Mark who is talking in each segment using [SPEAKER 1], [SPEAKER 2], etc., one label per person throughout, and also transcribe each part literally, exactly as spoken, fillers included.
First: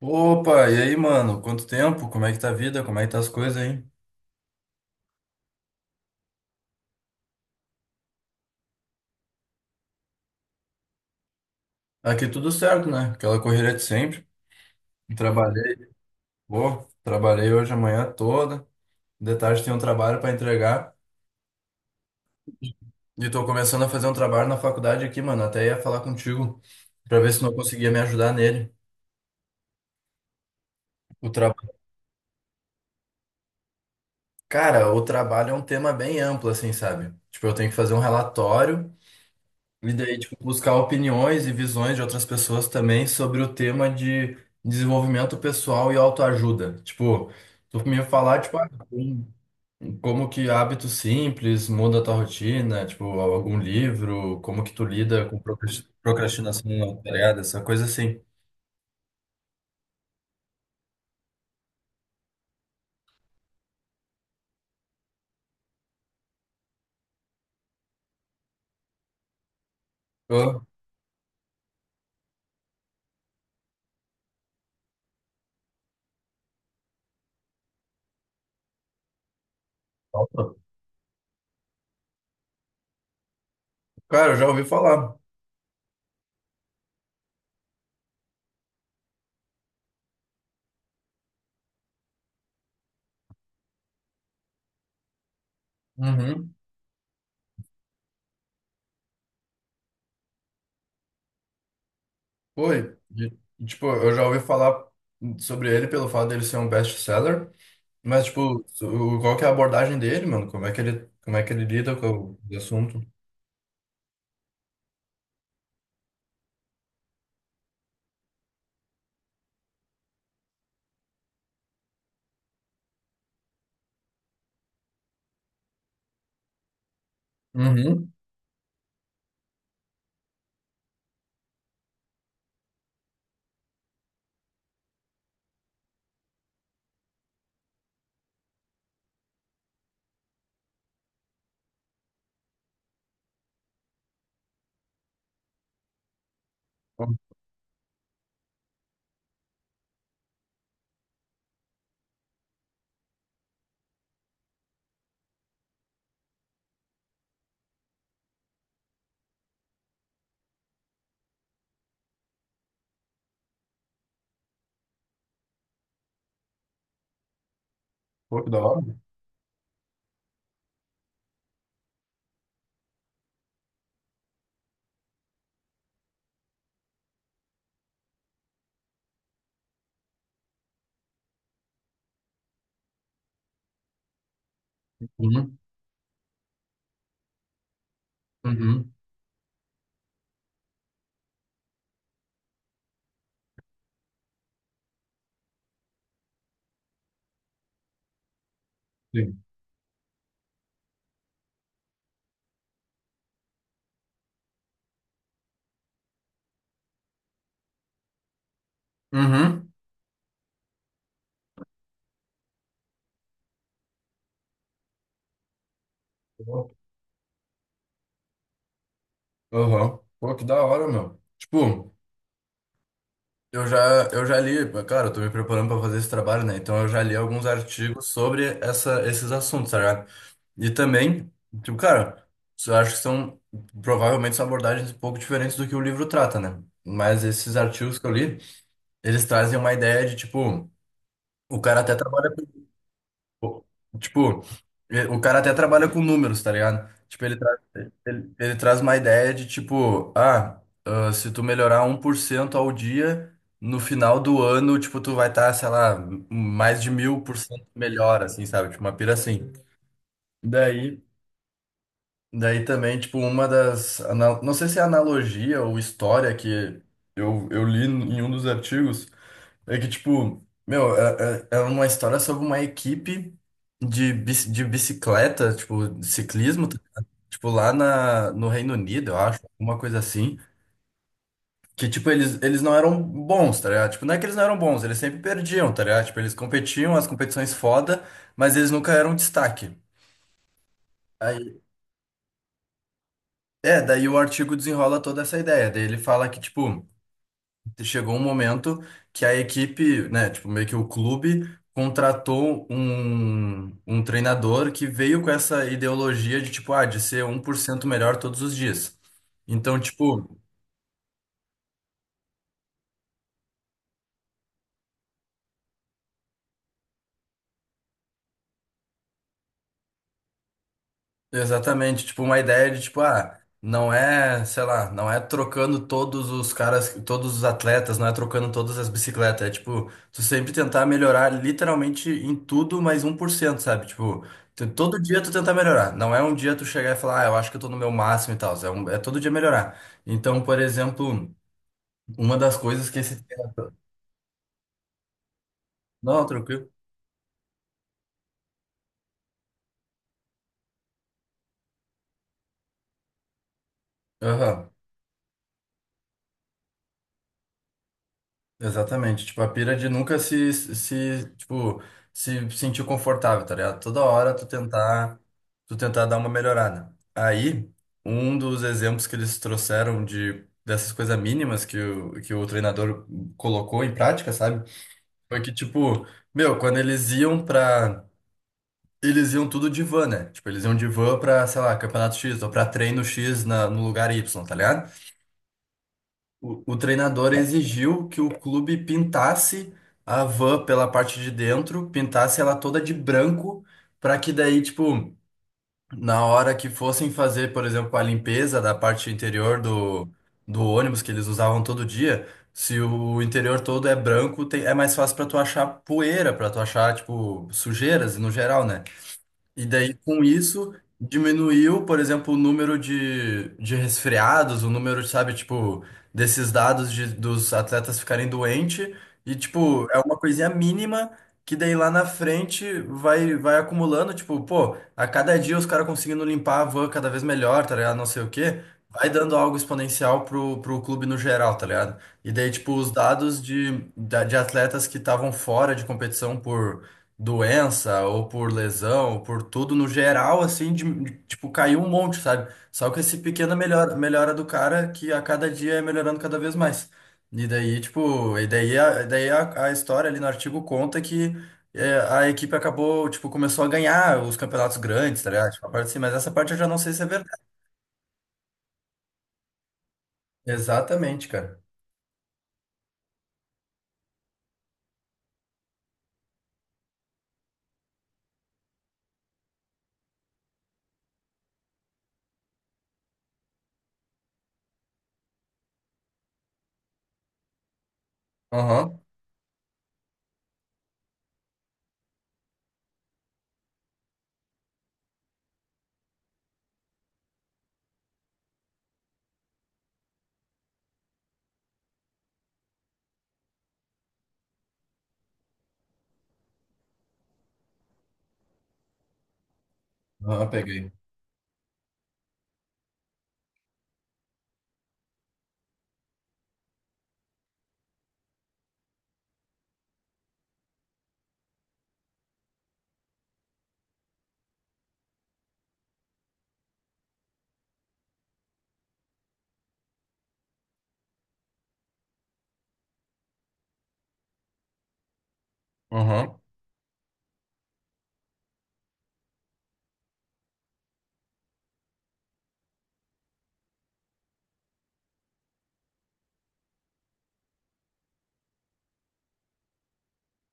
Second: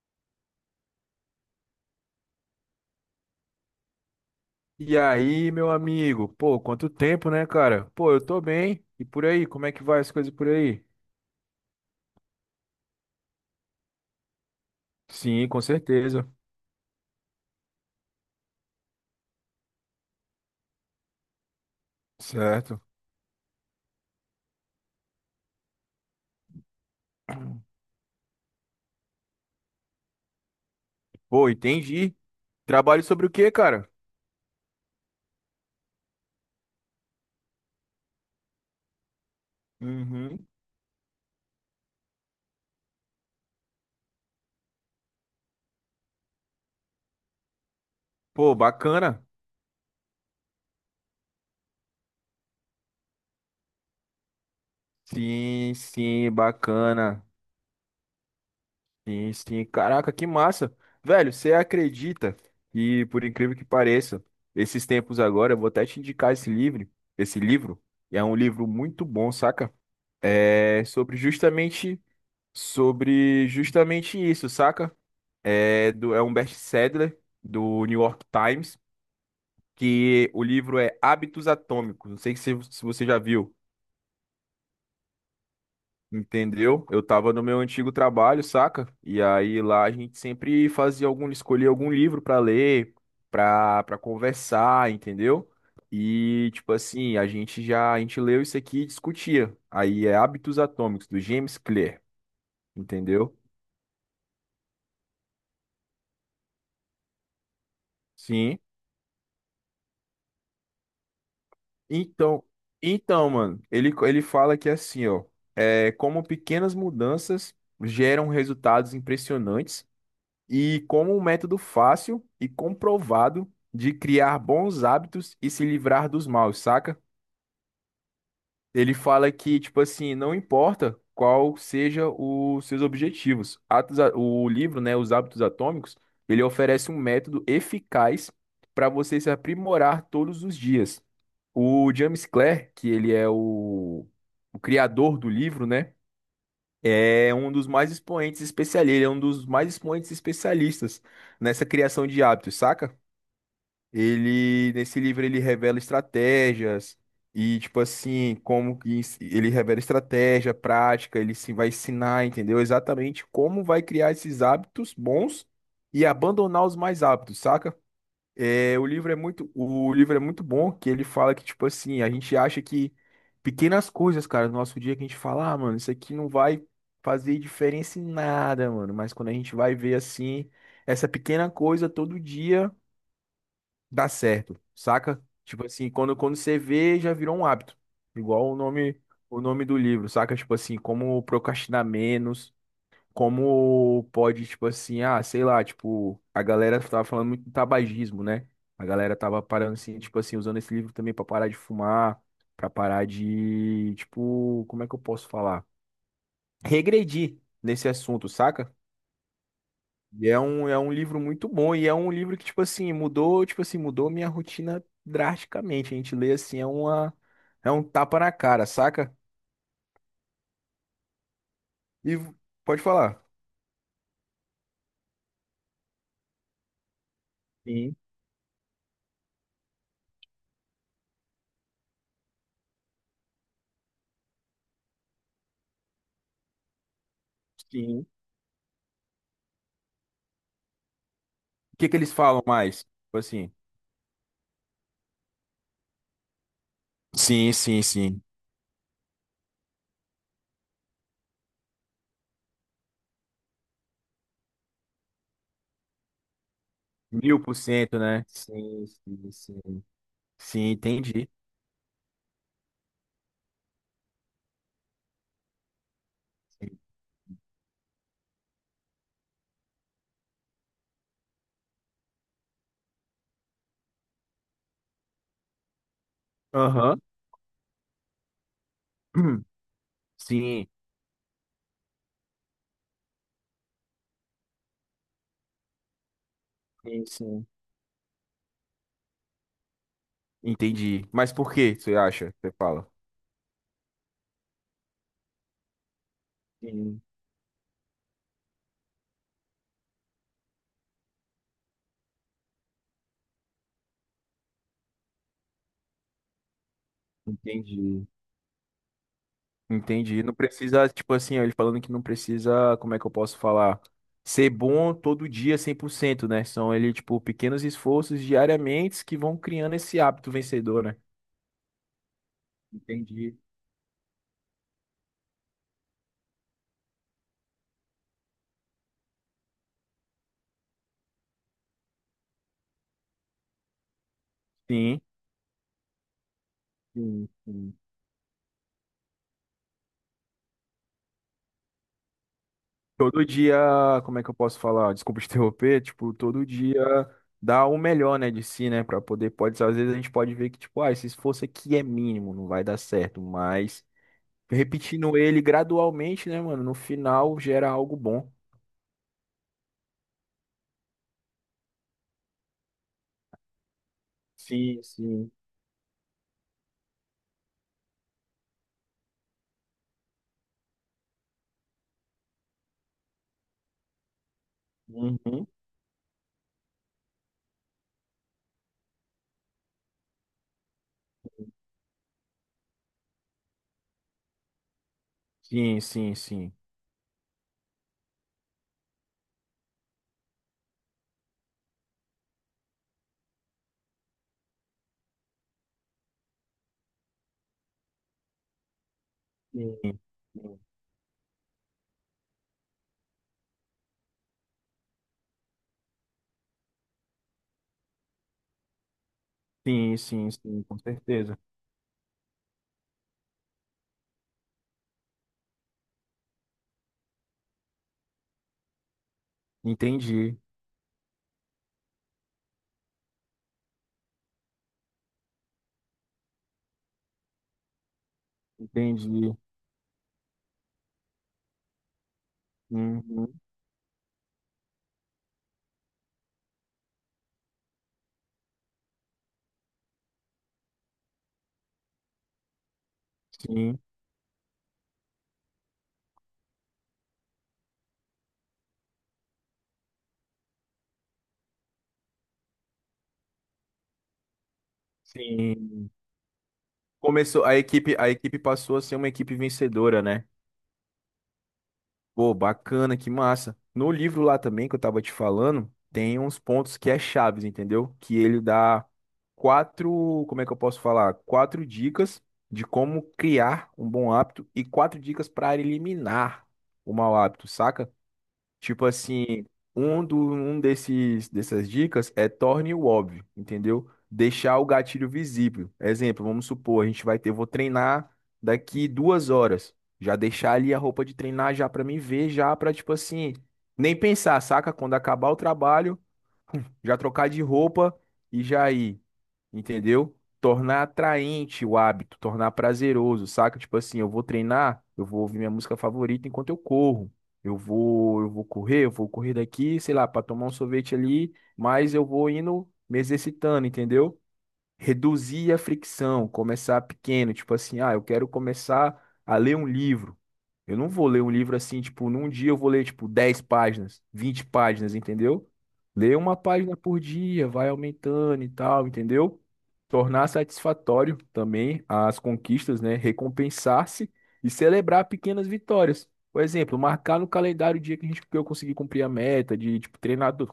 [SPEAKER 1] Opa, e aí, mano? Quanto tempo? Como é que tá a vida? Como é que tá as coisas aí?
[SPEAKER 2] E aí, meu amigo? Pô, quanto tempo, né, cara? Pô, eu tô bem. E por aí, como é que vai as coisas por aí?
[SPEAKER 1] Aqui tudo certo, né? Aquela correria de sempre.
[SPEAKER 2] Sim, com
[SPEAKER 1] Trabalhei,
[SPEAKER 2] certeza.
[SPEAKER 1] pô, trabalhei hoje a manhã toda. De tarde tem um trabalho pra entregar.
[SPEAKER 2] Certo.
[SPEAKER 1] E tô começando a fazer um trabalho na faculdade aqui, mano. Até ia falar contigo pra ver se não conseguia me ajudar nele. O
[SPEAKER 2] Pô,
[SPEAKER 1] tra...
[SPEAKER 2] entendi. Trabalho sobre o quê, cara?
[SPEAKER 1] Cara, o trabalho é um tema bem amplo, assim, sabe? Tipo, eu tenho que fazer um relatório. E daí, tipo,
[SPEAKER 2] Uhum.
[SPEAKER 1] buscar opiniões e visões de outras pessoas também sobre o tema de desenvolvimento pessoal e autoajuda. Tipo, tu me falar,
[SPEAKER 2] Pô,
[SPEAKER 1] tipo, ah,
[SPEAKER 2] bacana.
[SPEAKER 1] um- como que hábitos simples muda a tua rotina, tipo, algum livro, como que tu lida com
[SPEAKER 2] Sim,
[SPEAKER 1] procras-
[SPEAKER 2] sim,
[SPEAKER 1] procrastinação
[SPEAKER 2] bacana.
[SPEAKER 1] alterada, essa coisa assim.
[SPEAKER 2] Sim, sim. Caraca, que massa. Velho, você acredita? E por incrível que pareça, esses tempos agora, eu vou até te indicar esse livro, esse livro. É um livro muito bom, saca?
[SPEAKER 1] Eu-
[SPEAKER 2] É sobre justamente sobre justamente isso, saca? É, do, é um best-seller do New York Times, que o livro é Hábitos Atômicos. Não sei se, se você já viu,
[SPEAKER 1] Cara, eu já ouvi falar.
[SPEAKER 2] entendeu? Eu tava no meu antigo trabalho, saca? E aí lá a gente sempre fazia algum, escolhia algum livro pra ler, pra, pra conversar, entendeu? E
[SPEAKER 1] Uhum.
[SPEAKER 2] tipo assim, a gente já, a gente leu isso aqui e discutia. Aí é Hábitos Atômicos, do James Clear,
[SPEAKER 1] Foi. E,
[SPEAKER 2] entendeu?
[SPEAKER 1] Tipo, eu já ouvi falar sobre ele pelo fato dele ser um best-seller. Mas,
[SPEAKER 2] Sim.
[SPEAKER 1] tipo, o- qual que é a abordagem dele, mano? Como é que ele, como é que ele lida com
[SPEAKER 2] Então,
[SPEAKER 1] o assunto?
[SPEAKER 2] então, mano, ele, ele fala que é assim, ó, é, como pequenas mudanças geram resultados impressionantes e como um método fácil e comprovado de criar bons hábitos e se livrar dos maus, saca?
[SPEAKER 1] Uhum.
[SPEAKER 2] Ele fala que, tipo assim, não importa qual seja os seus objetivos. Atos, a- o livro, né, Os Hábitos Atômicos, ele oferece um método eficaz para você se aprimorar todos os dias. O James Clear, que ele é o, o criador do livro, né? É um dos mais expoentes especialistas, Ele é um dos mais expoentes especialistas nessa criação de hábitos, saca? Ele, nesse livro, ele revela estratégias e, tipo assim, como que ens- ele revela estratégia, prática, ele se vai ensinar, entendeu? Exatamente como vai criar esses hábitos bons e abandonar os mais hábitos, saca?
[SPEAKER 1] Pô, que da
[SPEAKER 2] É, o
[SPEAKER 1] hora.
[SPEAKER 2] livro é muito, o livro é muito bom, que ele fala que, tipo assim, a gente acha que pequenas coisas, cara, no nosso dia que a gente fala, ah, mano, isso aqui não vai fazer diferença em nada, mano. Mas quando a gente vai ver assim, essa pequena coisa todo dia dá certo, saca?
[SPEAKER 1] Uhum.
[SPEAKER 2] Tipo assim, quando, quando você vê, já virou um hábito. Igual o
[SPEAKER 1] Uhum.
[SPEAKER 2] nome, o nome do livro, saca? Tipo assim, como procrastinar menos como pode, tipo assim, ah, sei lá, tipo, a galera tava falando muito do tabagismo, né? A galera tava
[SPEAKER 1] Sim.
[SPEAKER 2] parando assim, tipo assim, usando esse livro também pra parar de fumar, pra parar de, tipo, como é que eu posso falar? Regredir nesse assunto, saca?
[SPEAKER 1] Uhum.
[SPEAKER 2] E é um, é um livro muito bom e é um livro que, tipo assim, mudou, tipo assim, mudou minha rotina drasticamente. A gente lê assim, é uma, é um tapa na cara, saca?
[SPEAKER 1] Aham. Pô, que da hora, meu. Tipo,
[SPEAKER 2] E v- Pode falar.
[SPEAKER 1] eu já, eu já li, cara, eu tô me preparando pra fazer esse trabalho, né? Então eu já li alguns
[SPEAKER 2] Sim,
[SPEAKER 1] artigos sobre essa, esses assuntos, tá ligado? E também, tipo, cara, eu acho que são, provavelmente são abordagens um pouco diferentes do que o livro trata, né? Mas esses artigos que
[SPEAKER 2] sim.
[SPEAKER 1] eu li, eles trazem uma ideia de, tipo, o
[SPEAKER 2] O
[SPEAKER 1] cara
[SPEAKER 2] que
[SPEAKER 1] até
[SPEAKER 2] que eles
[SPEAKER 1] trabalha
[SPEAKER 2] falam mais? Tipo assim.
[SPEAKER 1] com, tipo, e- o cara até trabalha com números, tá ligado? Tipo, ele,
[SPEAKER 2] Sim,
[SPEAKER 1] tra
[SPEAKER 2] sim, sim.
[SPEAKER 1] Ele, ele traz uma ideia de tipo, ah, ah, se tu melhorar um por cento ao dia, no final do ano, tipo, tu vai estar, sei lá, m- mais de mil por
[SPEAKER 2] Mil por
[SPEAKER 1] cento
[SPEAKER 2] cento,
[SPEAKER 1] melhor,
[SPEAKER 2] né?
[SPEAKER 1] assim, sabe? Tipo,
[SPEAKER 2] Sim,
[SPEAKER 1] uma pira
[SPEAKER 2] sim,
[SPEAKER 1] assim.
[SPEAKER 2] sim. Sim,
[SPEAKER 1] Daí,
[SPEAKER 2] entendi.
[SPEAKER 1] daí também, tipo, uma das, ana- não sei se é analogia ou história que
[SPEAKER 2] Sim,
[SPEAKER 1] eu, eu li em um dos artigos. É que, tipo, meu, é, é é uma história sobre uma equipe de, bici- de bicicleta, tipo, de ciclismo, tá?
[SPEAKER 2] Aham.
[SPEAKER 1] Tipo, lá na, no Reino Unido, eu acho, alguma coisa assim.
[SPEAKER 2] Sim,
[SPEAKER 1] Que, tipo, eles, eles não eram bons, tá ligado? Tipo, não é que eles não eram bons, eles sempre perdiam, tá ligado? Tipo, eles competiam, as
[SPEAKER 2] sim. Sim.
[SPEAKER 1] competições foda, mas eles nunca eram destaque.
[SPEAKER 2] Entendi. Mas por
[SPEAKER 1] Aí,
[SPEAKER 2] que você acha? Você fala.
[SPEAKER 1] é, daí o artigo desenrola toda essa ideia. Daí ele fala que, tipo,
[SPEAKER 2] Sim,
[SPEAKER 1] chegou um momento que a equipe, né, tipo, meio que o clube contratou um, um treinador que veio com essa ideologia de, tipo, ah, de ser um por cento
[SPEAKER 2] entendi.
[SPEAKER 1] melhor todos os dias. Então,
[SPEAKER 2] Entendi. Não
[SPEAKER 1] tipo,
[SPEAKER 2] precisa, tipo assim, ó, ele falando que não precisa, como é que eu posso falar? Ser bom todo dia cem por cento, né? São ele, tipo, pequenos esforços diariamente que vão criando esse hábito vencedor, né?
[SPEAKER 1] exatamente, tipo uma ideia de tipo,
[SPEAKER 2] Entendi.
[SPEAKER 1] ah, não é, sei lá, não é trocando todos os caras, todos os atletas, não é trocando todas as bicicletas, é tipo, tu sempre tentar melhorar literalmente em tudo mais um por cento, sabe? Tipo, tu-
[SPEAKER 2] Sim.
[SPEAKER 1] todo dia tu tentar melhorar, não é um dia tu chegar e falar, ah,
[SPEAKER 2] Sim,
[SPEAKER 1] eu acho que eu tô no
[SPEAKER 2] sim.
[SPEAKER 1] meu máximo e tal, é, um- é todo dia melhorar. Então, por exemplo, uma das coisas que esse...
[SPEAKER 2] Todo dia, como é que eu posso falar? Desculpa te interromper, tipo,
[SPEAKER 1] Não,
[SPEAKER 2] todo
[SPEAKER 1] tranquilo.
[SPEAKER 2] dia dá o melhor, né, de si, né, Pra poder, pode, às vezes a gente pode ver que, tipo, ah, esse esforço aqui é mínimo, não vai dar certo, mas
[SPEAKER 1] Aham.
[SPEAKER 2] repetindo ele gradualmente, né, mano, no final gera algo bom.
[SPEAKER 1] Exatamente, tipo, a pira de nunca se, se, tipo, se sentir confortável, tá ligado? Toda hora tu
[SPEAKER 2] Sim,
[SPEAKER 1] tentar,
[SPEAKER 2] sim.
[SPEAKER 1] tu tentar dar uma melhorada. Aí, um dos exemplos que eles trouxeram de dessas coisas mínimas que o, que o treinador colocou em prática, sabe? Foi
[SPEAKER 2] Uhum.
[SPEAKER 1] que, tipo, meu, quando eles iam pra, eles iam tudo de van, né? Tipo, eles iam de van pra, sei lá, campeonato X ou pra treino X na, no lugar Y, tá ligado?
[SPEAKER 2] Sim, sim, sim.
[SPEAKER 1] O, o treinador exigiu que o clube pintasse a van pela parte de dentro, pintasse ela toda de branco, para que daí, tipo, na hora que fossem fazer, por exemplo, a limpeza da parte interior
[SPEAKER 2] Sim,
[SPEAKER 1] do, do ônibus que eles usavam todo dia, se o interior todo é branco, tem- é mais fácil para tu achar poeira, para tu achar, tipo, sujeiras no geral, né? E daí,
[SPEAKER 2] sim,
[SPEAKER 1] com
[SPEAKER 2] sim, sim,
[SPEAKER 1] isso,
[SPEAKER 2] com certeza.
[SPEAKER 1] diminuiu, por exemplo, o número de, de resfriados, o número, sabe, tipo, desses dados de, dos atletas ficarem doentes. E, tipo, é uma
[SPEAKER 2] Entendi,
[SPEAKER 1] coisinha mínima que daí lá na frente vai, vai acumulando, tipo, pô, a cada dia os caras conseguindo limpar a van cada vez melhor, tá ligado? Não sei o quê. Vai
[SPEAKER 2] entendi.
[SPEAKER 1] dando algo exponencial pro, pro clube no geral, tá ligado? E daí, tipo, os
[SPEAKER 2] Uhum.
[SPEAKER 1] dados de, da- de atletas que estavam fora de competição por doença ou por lesão, ou por tudo no geral, assim, de, de- tipo, caiu um monte, sabe? Só que esse pequena
[SPEAKER 2] Sim,
[SPEAKER 1] melhora, melhora do cara que a cada dia é melhorando cada vez mais. E daí, tipo, e daí a, daí a, a história ali no artigo conta que é, a equipe acabou, tipo, começou a ganhar os campeonatos grandes, tá ligado? Tipo, a parte
[SPEAKER 2] sim.
[SPEAKER 1] assim, mas essa parte eu já não sei se é verdade.
[SPEAKER 2] Começou, a equipe, a equipe passou a ser uma equipe vencedora, né?
[SPEAKER 1] Exatamente, cara.
[SPEAKER 2] Pô, bacana, que massa. No livro lá também que eu tava te falando, tem uns pontos que é chaves, entendeu? Que ele dá quatro, como é que eu posso falar? Quatro dicas de como criar um bom hábito e quatro dicas para eliminar o mau hábito, saca? Tipo
[SPEAKER 1] Aham.
[SPEAKER 2] assim, um, do, um desses, dessas dicas é torne o óbvio, entendeu? Deixar o gatilho visível. Exemplo, vamos supor, a gente vai ter, vou treinar daqui duas horas. Já deixar ali a roupa de treinar já pra mim ver, já pra, tipo assim, nem pensar, saca? Quando acabar o trabalho, já trocar de roupa e já ir, entendeu?
[SPEAKER 1] Aham,
[SPEAKER 2] Tornar
[SPEAKER 1] peguei.
[SPEAKER 2] atraente o hábito, tornar prazeroso, saca? Tipo assim, eu vou treinar, eu vou ouvir minha música favorita enquanto eu corro. Eu vou, eu vou correr, eu vou correr daqui, sei lá, para tomar um sorvete ali, mas eu vou indo me exercitando, entendeu? Reduzir a fricção, começar pequeno, tipo assim, ah, eu quero começar a ler um livro. Eu não vou ler um livro assim, tipo, num dia eu vou ler, tipo, dez páginas, vinte páginas, entendeu? Ler uma
[SPEAKER 1] Aham.
[SPEAKER 2] página por dia, vai aumentando e tal, entendeu? Tornar satisfatório também as conquistas, né? Recompensar-se e celebrar pequenas vitórias. Por exemplo, marcar no calendário o dia que a gente, que eu consegui cumprir a meta de, tipo, treinar to-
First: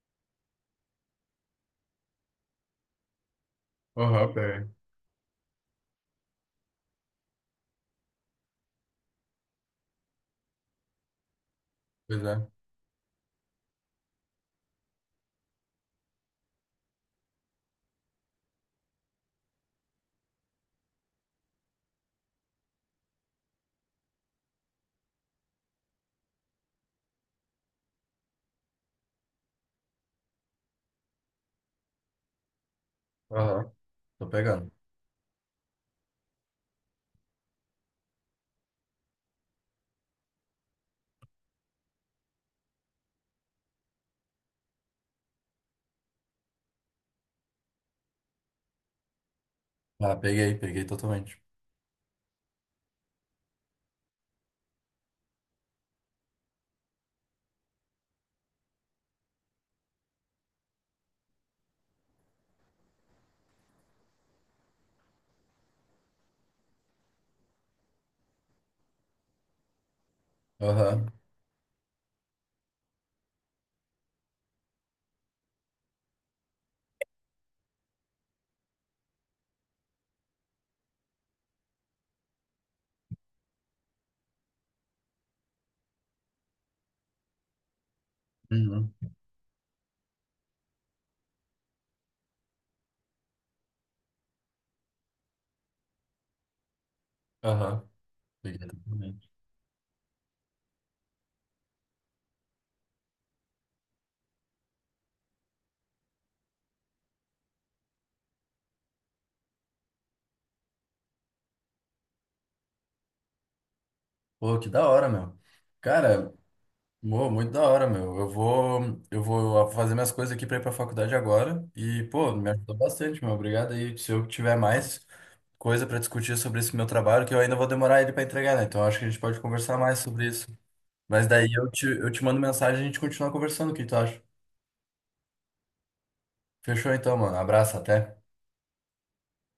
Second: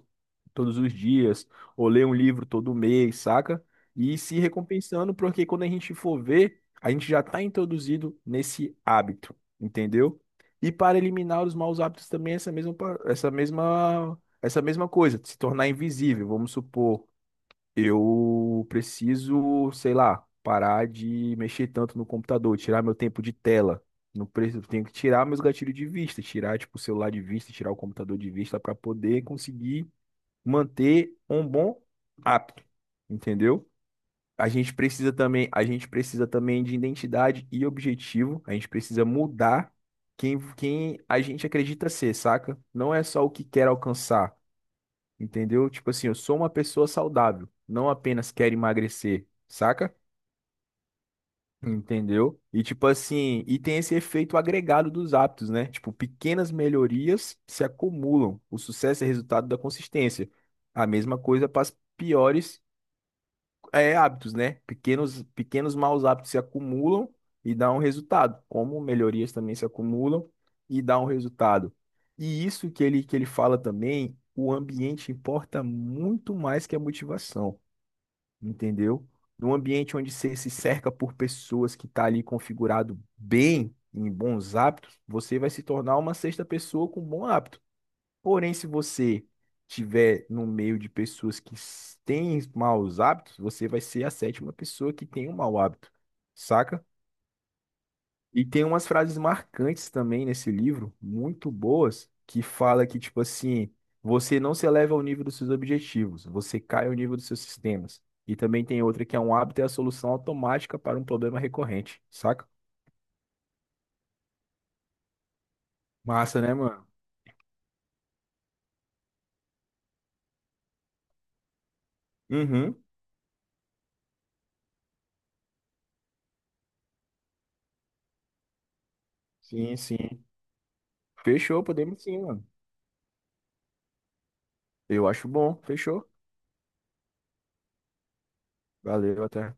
[SPEAKER 2] todos os dias, ou ler um livro todo mês, saca? E
[SPEAKER 1] Aham,
[SPEAKER 2] se
[SPEAKER 1] peguei.
[SPEAKER 2] recompensando, porque quando a gente for ver, a gente já está introduzido nesse hábito, entendeu? E para eliminar os maus hábitos
[SPEAKER 1] Pois
[SPEAKER 2] também é
[SPEAKER 1] é.
[SPEAKER 2] essa mesma, pa- essa mesma, essa mesma coisa, se tornar invisível. Vamos supor, eu preciso, sei lá, parar de mexer tanto no computador, tirar meu tempo de tela. Não preciso, tenho que tirar meus gatilhos de vista, tirar tipo o celular de vista, tirar o computador de vista para poder conseguir manter um bom hábito, entendeu?
[SPEAKER 1] Aham. Tô
[SPEAKER 2] A
[SPEAKER 1] pegando.
[SPEAKER 2] gente precisa também, a gente precisa também de identidade e objetivo. A gente precisa mudar quem, quem a gente acredita ser, saca? Não é só o que quer alcançar, entendeu? Tipo assim, eu sou uma pessoa saudável, não apenas quero emagrecer, saca?
[SPEAKER 1] Ah, peguei, peguei totalmente.
[SPEAKER 2] Entendeu? E tipo assim, e tem esse efeito agregado dos hábitos, né? Tipo, pequenas melhorias se acumulam. O sucesso é resultado da consistência. A mesma coisa para as piores, é, hábitos, né? Pequenos, pequenos maus hábitos se acumulam e dão um resultado, como melhorias também se acumulam e dão um
[SPEAKER 1] Aham.
[SPEAKER 2] resultado. E isso que ele, que ele fala também, o ambiente importa muito mais que a motivação, entendeu? Num ambiente onde você se cerca por pessoas que tá ali configurado bem, em bons hábitos, você vai se tornar uma sexta pessoa com bons hábitos. Porém, se
[SPEAKER 1] Uhum.
[SPEAKER 2] você tiver no meio de pessoas que s- têm maus hábitos, você vai ser a sétima pessoa que tem um mau hábito, saca?
[SPEAKER 1] Aham,
[SPEAKER 2] E tem
[SPEAKER 1] peguei
[SPEAKER 2] umas frases
[SPEAKER 1] também.
[SPEAKER 2] marcantes também nesse livro, muito boas, que fala que, tipo assim, você não se eleva ao nível dos seus objetivos, você cai ao nível dos seus sistemas. E também tem outra que é um hábito é a solução automática para um problema recorrente, saca?
[SPEAKER 1] Pô, que da hora, meu. Cara,
[SPEAKER 2] Massa, né, mano?
[SPEAKER 1] mo- muito da hora, meu. Eu vou, eu vou fazer minhas coisas aqui pra ir pra faculdade agora. E, pô, me ajudou
[SPEAKER 2] Uhum.
[SPEAKER 1] bastante, meu. Obrigado aí. Se eu tiver mais coisa pra discutir sobre esse meu trabalho, que eu ainda vou demorar ele pra entregar, né? Então acho que a gente pode
[SPEAKER 2] Sim,
[SPEAKER 1] conversar mais
[SPEAKER 2] sim.
[SPEAKER 1] sobre isso. Mas daí
[SPEAKER 2] Fechou,
[SPEAKER 1] eu te,
[SPEAKER 2] podemos
[SPEAKER 1] eu
[SPEAKER 2] sim,
[SPEAKER 1] te mando
[SPEAKER 2] mano.
[SPEAKER 1] mensagem e a gente continua conversando. O que tu acha?
[SPEAKER 2] Eu acho bom. Fechou.
[SPEAKER 1] Fechou então, mano. Abraço, até.
[SPEAKER 2] Valeu, até.